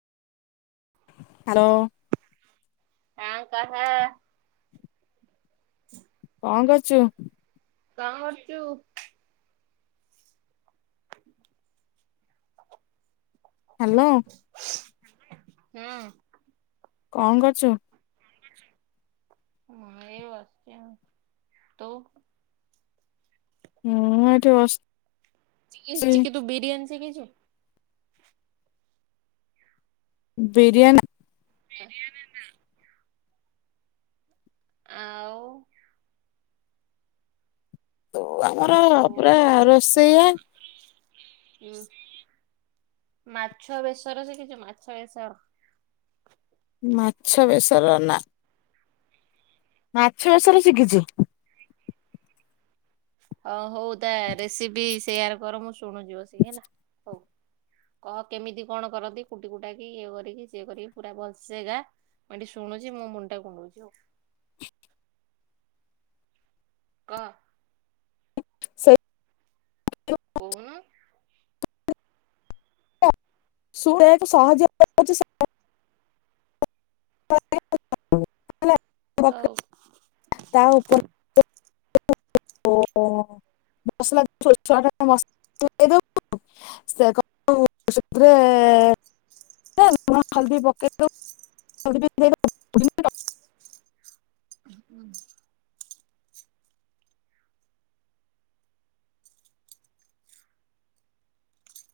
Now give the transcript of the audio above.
Hello ଙ୍କା କହ। [inaudible] ଙ୍କ କରୁଚୁ? ଙ୍କ କରୁଚୁ? [inaudible] ହ୍ୟାଲୋ। ହୁଁ। ଙ୍କ କରୁଚୁ? ମୁଁ ଏଇ ବସିଛି ଆଉ। ତୁ? ମୁଁ ଏଠି ବସ ଚିକି ଚିକି ତୁ ବିରିଆନି ଶିଖିଛୁ? ବିରିଆନ ବିରିଆନି ନା। ଆଉ ତୁ ଆମର ପୁରା ରୋଷେୟା ହୁଁ। ମାଛ ବେସର ସିକିଚୁ ମାଛ ବେସର? ମାଛ ବେସର ନା ମାଛ ବେସର ଶିକିଚୁ। ଓ ହଉ ତା ରେସିପି ସେୟାର କର ମୁଁ ଶୁଣୁଛି ବସିକି ହେଲା। ହୋଉ। କହ କେମିତି କଣ କରନ୍ତି କୁଟି କୁଟା କି ଇଏ କରିକି ସିଏ କରିକି ପୁରା ଭଲସେଗା ମୁଁ ଏଠି ଶୁଣୁଛି ମୋ ମୁଣ୍ଡଟା କୁଣ୍ଡଉଛି ଆଉ। କ ସେଇ କୋଉନୁ? ସୁ ଏକ ସହଯ୍ୟଛି ହଉ। [unintelligible] [inaudible] ତା ଉପରେ ଓ ମସଲା ଛୋ ଛଆ ଟସଲା ଦେଇବ [unintelligible] [unintelligible] ଲୁଣ ହଳଦୀ ପକେଇବ [unintelligible] [inaudible]